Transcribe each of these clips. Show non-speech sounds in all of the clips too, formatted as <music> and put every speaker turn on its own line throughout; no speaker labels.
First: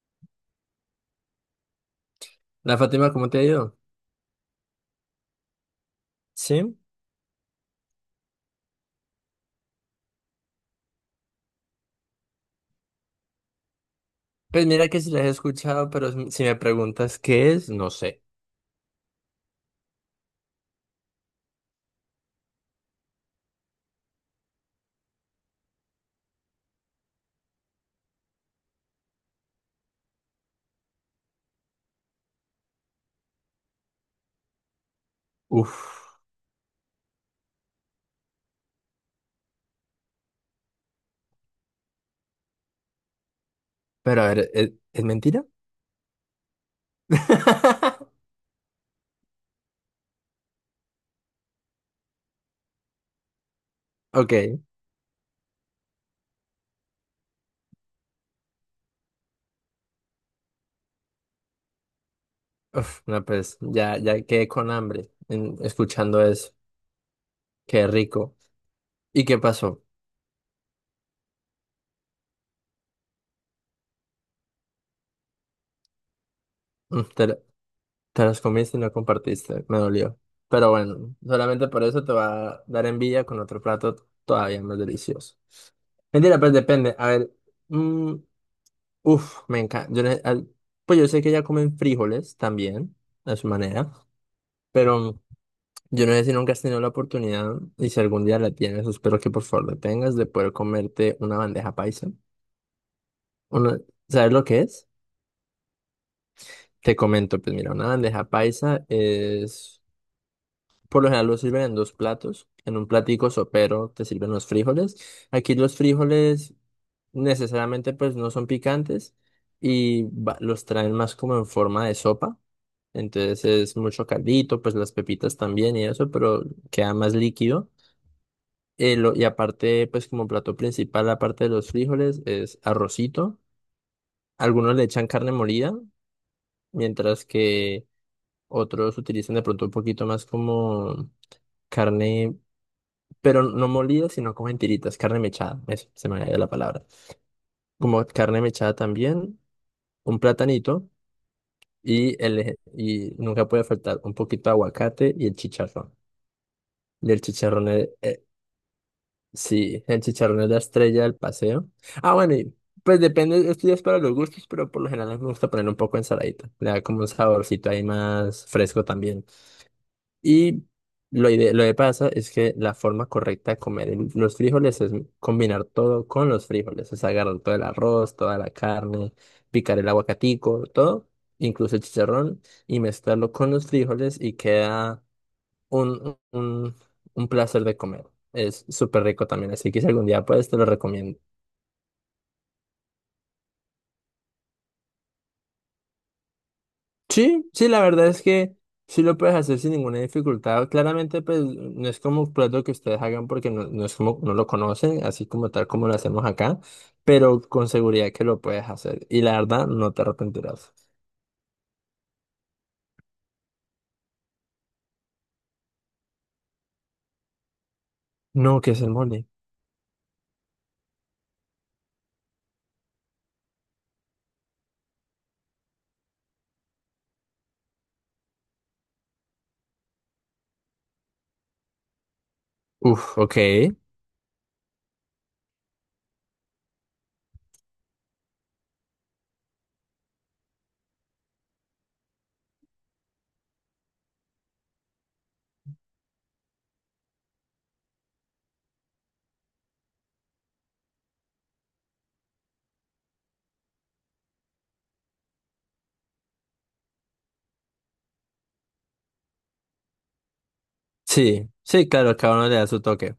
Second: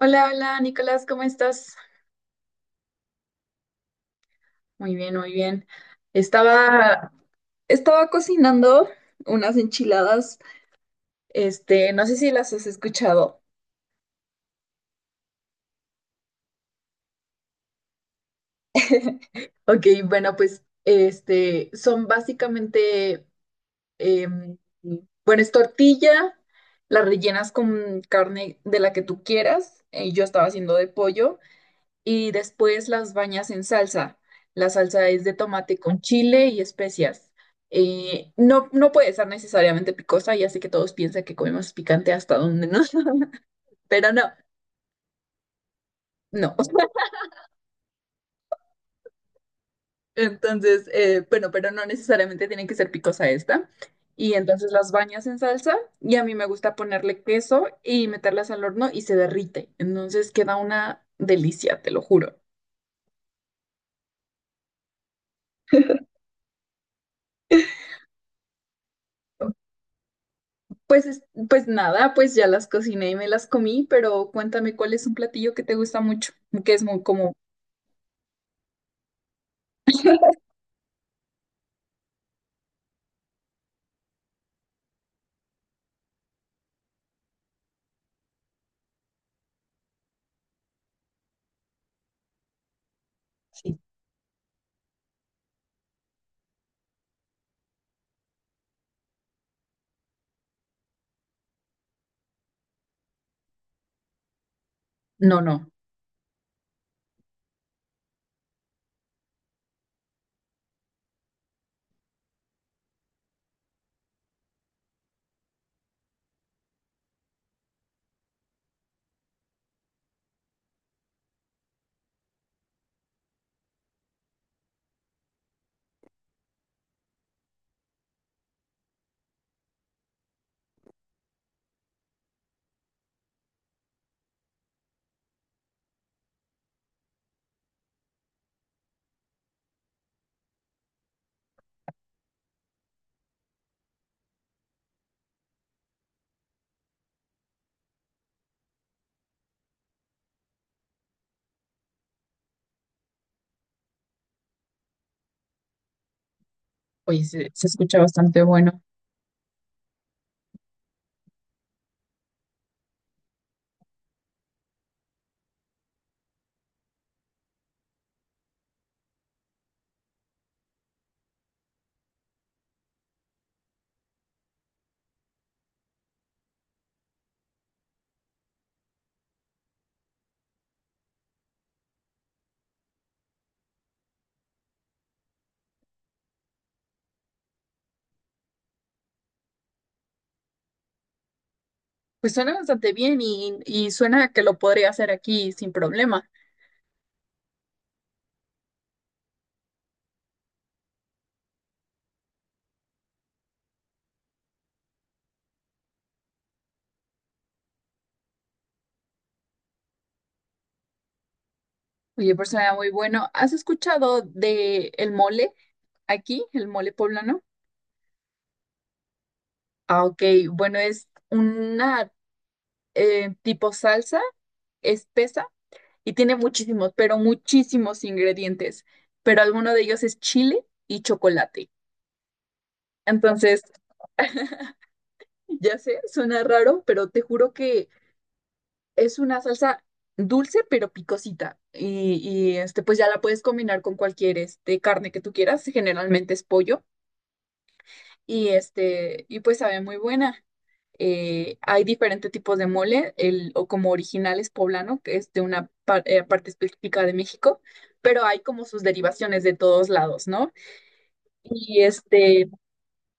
Hola, hola, Nicolás, ¿cómo estás?
La Fátima, ¿cómo te ha ido?
Muy bien, muy bien.
Sí,
Estaba, estaba cocinando unas enchiladas. Este, no sé si las has escuchado.
pues mira que sí las he escuchado, pero si me preguntas qué es, no sé.
<laughs> Ok, bueno, pues este, son básicamente, em, bueno, es tortilla, la rellenas con carne de la que tú quieras. Yo estaba haciendo de pollo. Y después las bañas en salsa. La salsa es de
Uf,
tomate con chile y especias. No, no puede ser necesariamente picosa, ya sé que todos piensan que comemos picante hasta donde no, <laughs> pero no,
pero a ver, ¿es mentira?
no.
<laughs>
Entonces, bueno, pero no necesariamente tiene que ser picosa esta. Y
Ok,
entonces las bañas en salsa y a mí me gusta ponerle queso y meterlas al horno y se derrite. Entonces queda una delicia, te lo juro.
uf, no, pues ya, ya quedé con hambre escuchando eso. Qué rico. ¿Y qué pasó?
Pues, es- pues nada, pues ya las cociné y me las comí, pero cuéntame cuál es un platillo que te gusta mucho, que es muy
Mm, Te,
como,
lo- Te las comiste y no compartiste, me dolió. Pero bueno, solamente por eso te va a dar envidia con otro plato todavía más delicioso. Mentira, pues depende. A ver, mm, uf, me encanta. Pues yo sé que ya comen frijoles también, a su
sí.
manera, pero yo no sé si nunca has tenido la oportunidad y si algún día la tienes, espero que por favor la tengas, de poder comerte una bandeja paisa. Una- ¿Sabes lo que es?
No, no.
Te comento, pues mira, una bandeja paisa es, por lo general lo sirven en dos platos. En un platico sopero te sirven los frijoles. Aquí los frijoles necesariamente pues no son picantes y los traen más como en forma de sopa. Entonces es mucho caldito, pues las pepitas también y eso, pero queda más líquido. Y aparte, pues como plato principal, aparte de los frijoles, es arrocito. Algunos le echan carne molida, mientras que otros utilizan de pronto un poquito más como carne, pero no molida, sino como en tiritas, carne mechada, eso se me había ido la palabra. Como carne mechada también, un platanito. Y nunca puede faltar un poquito de aguacate y el chicharrón. Y el
Oye, se
chicharrón es,
escucha bastante bueno.
sí, el chicharrón es la estrella del paseo. Ah, bueno, y pues depende, esto ya es para los gustos, pero por lo general me gusta poner un poco de ensaladita. Le da como un saborcito ahí más fresco también. Y lo que pasa es que la forma correcta de comer los frijoles es combinar todo con los frijoles. Es agarrar todo el arroz, toda la carne, picar el aguacatico, todo, incluso el chicharrón, y mezclarlo con los frijoles y queda un, un, un placer de comer. Es súper rico también, así que si algún día puedes, te lo recomiendo.
Pues suena bastante bien y suena que lo podría hacer aquí sin problema.
Sí, sí, la verdad es que sí lo puedes hacer sin ninguna dificultad. Claramente, pues no es como un plato que ustedes hagan porque no, no es como no lo conocen, así como tal como lo hacemos acá, pero con seguridad que lo puedes hacer. Y la verdad, no te arrepentirás.
Oye, pues suena muy bueno. ¿Has escuchado de el mole aquí, el mole poblano?
No, ¿qué es el mole?
Ah, ok, bueno, es una tipo salsa espesa y tiene muchísimos, pero muchísimos ingredientes, pero alguno de ellos es chile y chocolate.
Uf, ok.
Entonces, <laughs> ya sé, suena raro, pero te juro que es una salsa dulce pero picosita. Y, este, pues ya la puedes combinar con cualquier este, carne que tú quieras, generalmente es pollo, y este, y pues sabe muy buena. Hay diferentes tipos de mole, el, o como original es poblano, que es de una parte específica de México, pero hay como sus derivaciones de todos lados, ¿no?
Sí,
Y
sí, claro, cada uno
este,
le da su toque.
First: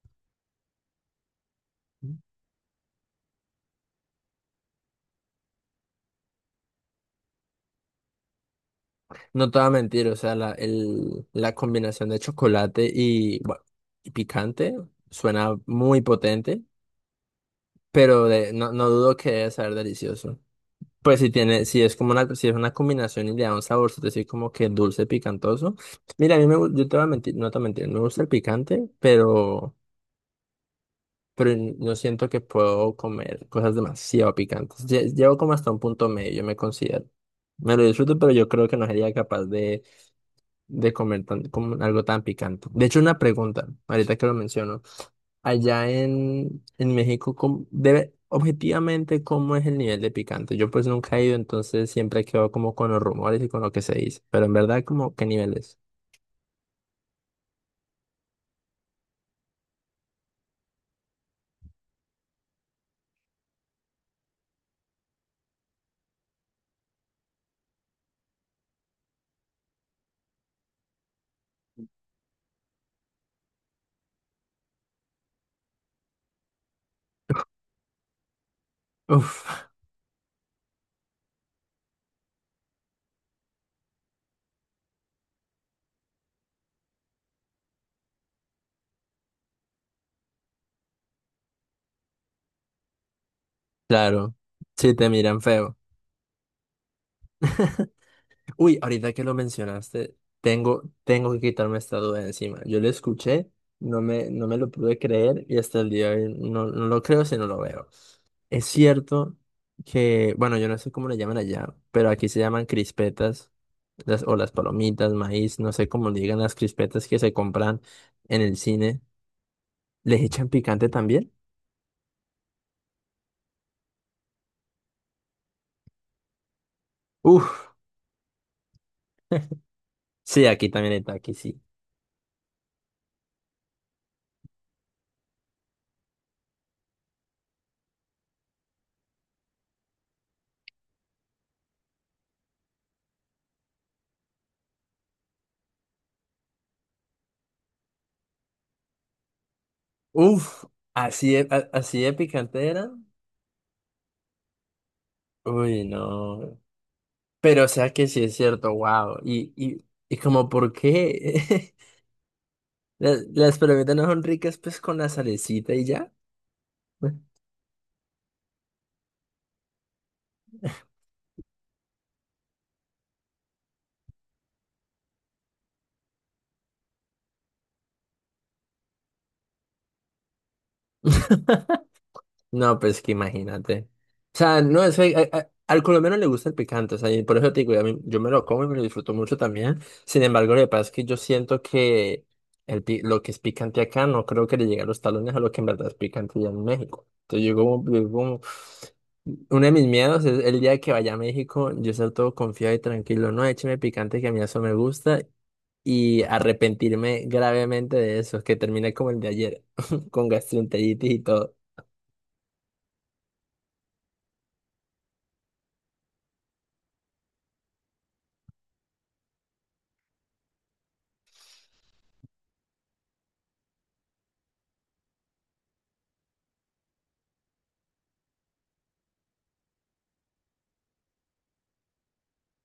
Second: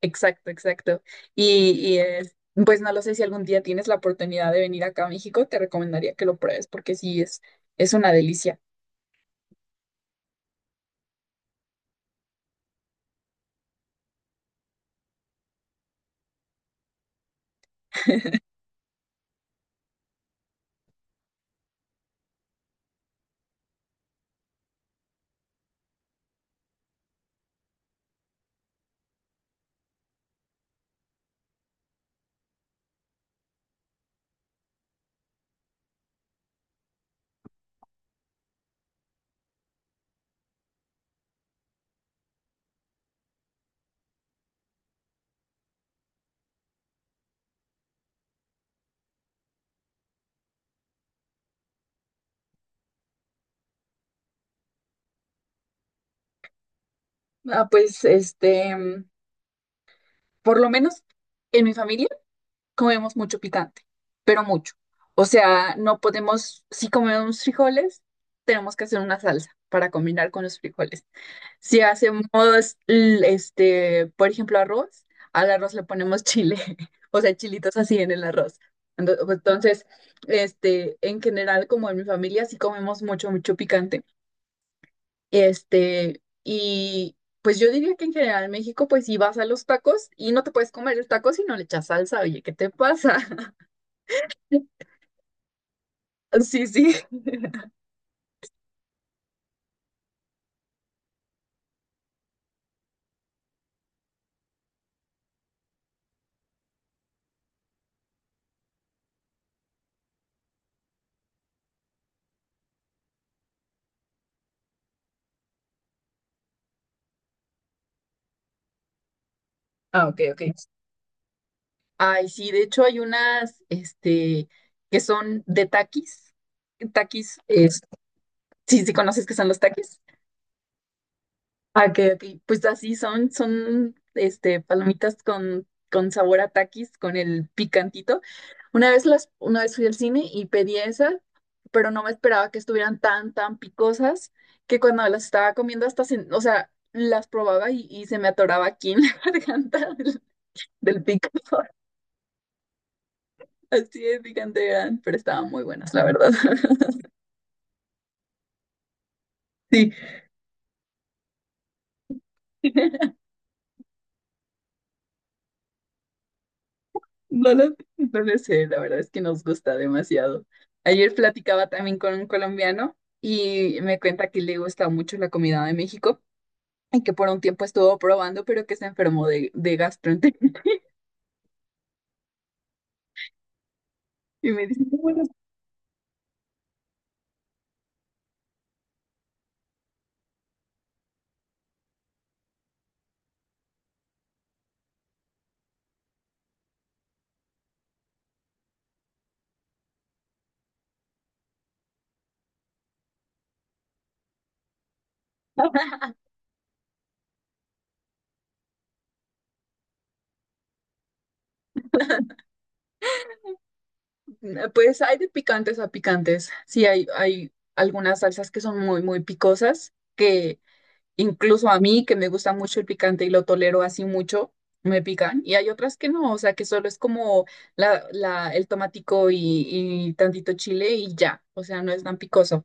exacto, exacto. Y, y es- pues no lo sé si algún día tienes la oportunidad de venir acá a México, te recomendaría que lo pruebes porque sí es una delicia.
No te voy a mentir, o sea, la combinación de chocolate y, bueno, y picante suena muy potente, pero no, no dudo que debe saber delicioso. Pues si tiene, si es como una, si es una combinación y le da un sabor, es decir, como que dulce, picantoso. Mira, a mí me, gu- yo te voy a mentir, no te voy a mentir, me gusta el picante, pero no siento que puedo comer cosas demasiado picantes. Llevo como hasta un punto medio, yo me considero. Me lo disfruto, pero yo creo que no sería capaz de comer tan, como algo tan picante. De hecho, una pregunta, ahorita que lo menciono. Allá en México, objetivamente, ¿cómo es el nivel de picante? Yo pues nunca he ido, entonces siempre quedo como con los rumores y con lo que se dice. Pero en verdad, como, ¿qué nivel es?
Ah, pues este, por lo menos en mi familia. Comemos mucho picante, pero mucho. O sea, no podemos, si comemos frijoles, tenemos que hacer una salsa para combinar con los frijoles. Si hacemos, este, por ejemplo, arroz, al arroz le ponemos chile, <laughs> o sea, chilitos así en el arroz. Pues,
Uf,
entonces, este, en general, como en mi familia, sí comemos mucho, mucho picante. Este, y pues yo diría que en general en México, pues si vas a los tacos y no te puedes comer el taco si no le echas salsa, oye, ¿qué te pasa?
claro.
<laughs>
Sí, te miran feo.
Sí, sí. <laughs>
<laughs> Uy, ahorita que lo mencionaste, tengo, tengo que quitarme esta duda de encima. Yo lo escuché, no me, no me lo pude creer y hasta el día de hoy no, no lo creo si no lo veo. Es cierto que, bueno, yo no sé cómo le llaman allá, pero aquí se llaman crispetas las, o las palomitas, maíz, no sé cómo le digan las crispetas que se compran en el cine.
Ah, ok,
¿Les
ok.
echan picante también?
Ay, sí, de hecho hay unas, este, que son de taquis. Taquis,
Uf,
sí, sí conoces que son los taquis.
sí, aquí también está, aquí sí.
Ah, ok, ok. Pues así son, este, palomitas con sabor a taquis, con el picantito. Una vez fui al cine y pedí esas, pero no me esperaba que estuvieran tan, tan picosas, que cuando las estaba comiendo hasta, o sea, las probaba y se me atoraba aquí en la <laughs> garganta del,
Uf,
del pico.
así de picante era.
Así es, gigante eran, pero estaban muy
Uy,
buenas, la verdad.
no.
<laughs>
Pero o sea que sí es cierto, wow.
Sí,
Y como por qué <laughs>
<laughs>
las palomitas no son ricas pues con la salecita y ya.
no lo sé, la verdad es que nos gusta demasiado. Ayer platicaba también con un colombiano y me cuenta que le gusta mucho la comida de México y que por un tiempo estuvo probando, pero que se enfermó de gastroenteritis. <laughs>
No, pues que imagínate. O
Y
sea,
me
no,
dice,
es
"No,
que
bueno,
al colombiano le gusta el picante, o sea, y por eso te digo, yo me lo como y me lo disfruto mucho también. Sin embargo, lo que pasa es que yo siento que lo que es picante acá no creo que le llegue a los talones a lo que en verdad es picante ya en México. Entonces uno de mis miedos es el día que vaya a México, yo ser todo confiado y tranquilo, no, écheme picante que a mí eso me gusta y arrepentirme gravemente de eso, que termine como el de ayer, <laughs> con gastroenteritis y todo.
<laughs> pues hay de picantes a picantes. Sí, hay algunas salsas que son muy, muy picosas, que incluso a mí, que me gusta mucho el picante y lo tolero así mucho, me pican. Y hay otras que no, o sea, que solo es como el tomatico y tantito chile y ya. O sea, no es tan picoso.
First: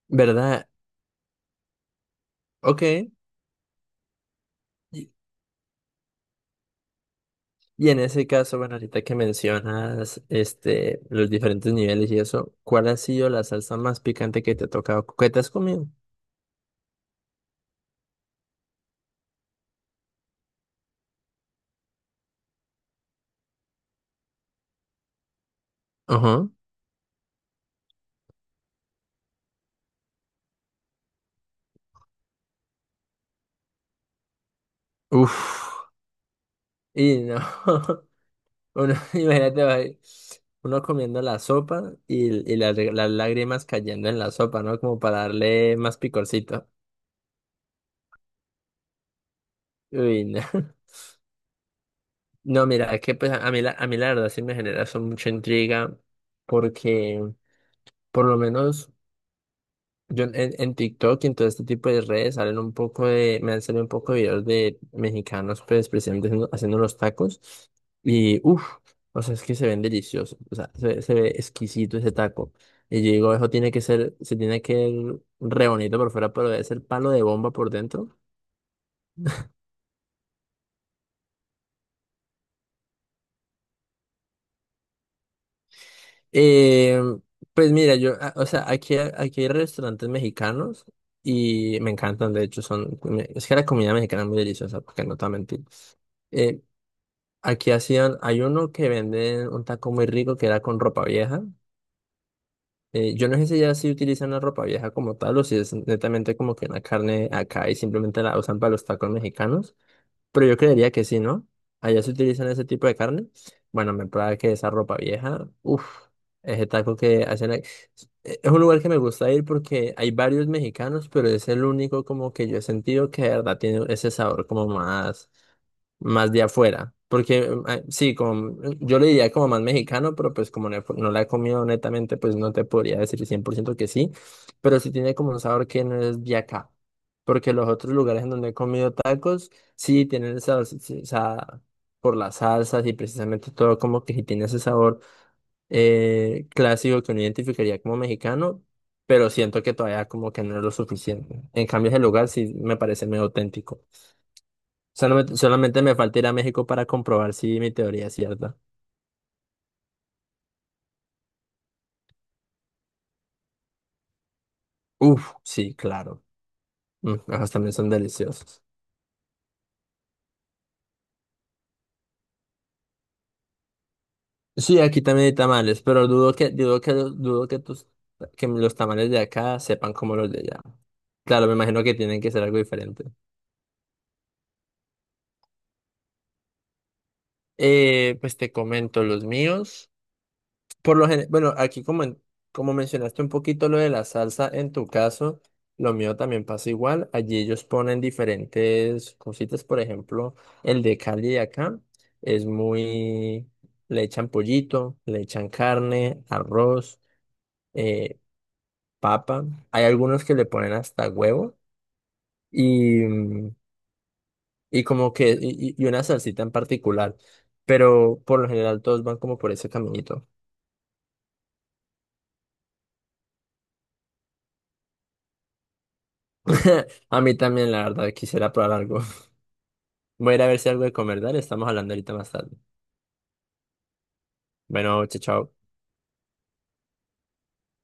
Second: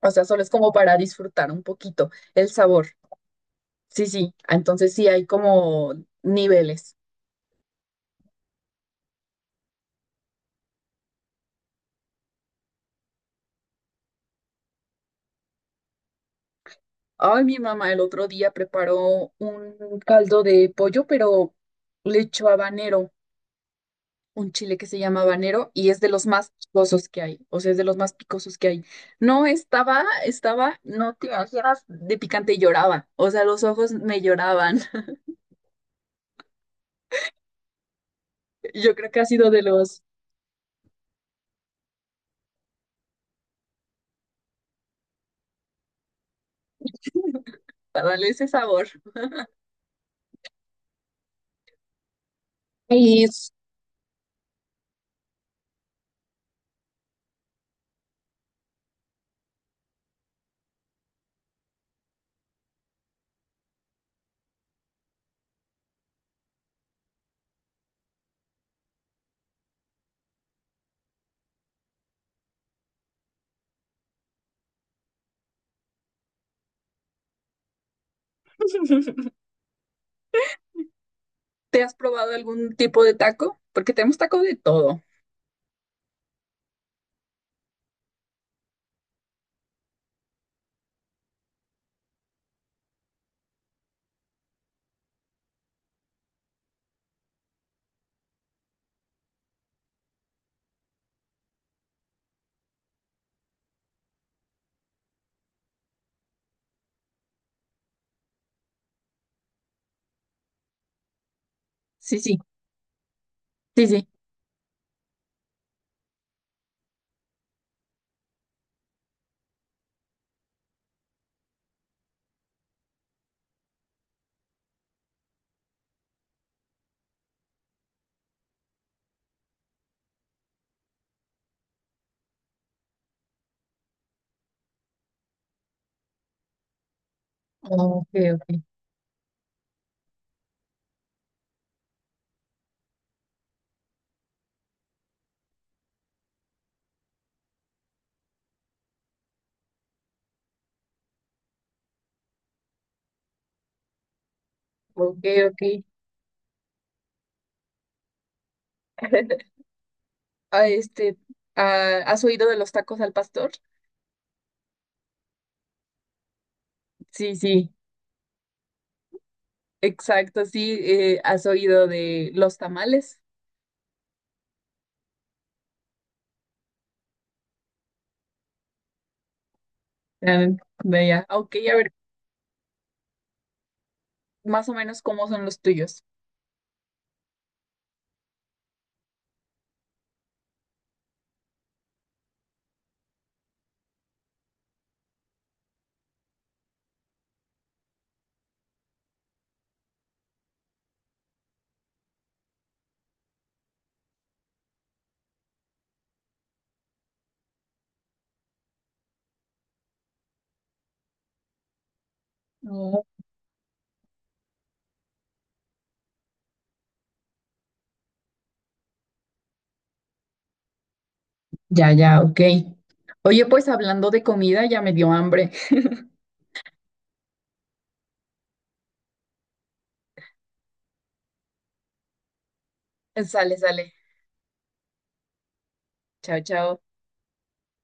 O sea, solo es
¿Verdad?
como para disfrutar un poquito el sabor.
Ok.
Sí, sí. Entonces
Y
sí hay como niveles.
y en ese caso, bueno, ahorita que mencionas este, los diferentes niveles y eso, ¿cuál ha sido la salsa más picante que te ha tocado, que te has comido?
Ay, mi mamá el otro día preparó un caldo de pollo, pero le echó habanero. Un chile que se llama habanero y es de los
Ajá.
más picosos que hay, o sea, es de los más picosos que hay. No, estaba, no te imaginas, de picante y lloraba, o sea, los ojos me lloraban. <laughs>
Uf. Y no. <laughs>
Yo
Uno,
creo
<laughs>
que ha sido de
imagínate, va ahí,
los
uno comiendo la sopa y, las lágrimas cayendo en la sopa, ¿no? Como para darle más picorcito.
para darle ese sabor.
Uy, no. <laughs> No, mira, es que
¿Y
pues
es-
a mí la verdad sí me genera eso mucha intriga porque por lo menos yo en TikTok y en todo este tipo de redes salen un poco de, me han salido un poco de videos de mexicanos, pues precisamente haciendo, haciendo los tacos. Y uff, o sea, es que se ven deliciosos, o sea, se ve exquisito ese taco. Y yo digo, eso tiene que ser, se tiene que ver re bonito por fuera, pero debe ser palo de bomba por dentro.
<laughs> Te has probado algún tipo de taco? Porque tenemos taco de todo.
Eh, pues mira, o sea, aquí, aquí hay restaurantes mexicanos y me encantan, de hecho, son, es que la comida mexicana es muy deliciosa, porque no te voy a mentir. Eh, Aquí hacían, hay uno que venden un taco muy rico que era con ropa vieja. Yo no sé si ya sí utilizan la ropa vieja como tal o si es netamente como que una carne acá y simplemente la usan para los tacos mexicanos, pero yo creería que sí, ¿no? Allá se
Sí, sí,
utilizan ese tipo de carne.
sí,
Bueno, me
sí.
prueba que esa ropa vieja, uff, ese taco que hacen ahí. Es un lugar que me gusta ir porque hay varios mexicanos, pero es el único como que yo he sentido que de verdad tiene ese sabor como más más de afuera. Porque sí, como, mm, yo le diría como más mexicano, pero pues como no, no la he comido netamente, pues no te podría decir 100% que sí, pero sí tiene como un sabor que no es de acá. Porque los otros
Ok,
lugares en donde he
ok.
comido tacos, sí tienen esa, esa por las salsas y precisamente todo como que sí tiene ese sabor clásico que uno identificaría como mexicano, pero siento que todavía como que no es lo suficiente. En cambio, ese lugar sí me parece medio auténtico.
Ok,
Solamente,
ok.
solamente me falta ir a México para comprobar si mi teoría es cierta.
<laughs> Ah, este, ah, ¿has oído de los tacos al pastor?
Uf, sí, claro. Mm,
Sí,
ajos también
sí.
son deliciosos.
Exacto, sí, has oído de los tamales.
Sí, aquí también hay tamales, pero dudo que tus, que los tamales de acá sepan como los de
Ah,
allá.
de allá.
Claro,
Ok,
me
a
imagino
ver,
que tienen que ser algo diferente.
más o menos cómo son los tuyos.
Pues te comento los míos. Bueno, aquí como, como mencionaste un poquito lo de la salsa, en tu caso, lo mío también pasa igual. Allí ellos ponen diferentes cositas, por ejemplo, el de Cali de acá es muy, le echan pollito, le echan carne, arroz, eh, papa. Hay algunos que le ponen hasta huevo y,
Oh,
mm, y como que, y una salsita en particular. Pero por lo general todos van como por ese caminito.
ya, ya, ok. Oye, pues hablando de comida, ya me dio hambre.
<laughs> A mí también, la verdad, quisiera probar algo. Voy a ir a ver si hay algo de comer, dale, estamos hablando ahorita más tarde.
<laughs> Sale, sale.
Bueno, chao, chao.
Chao, chao.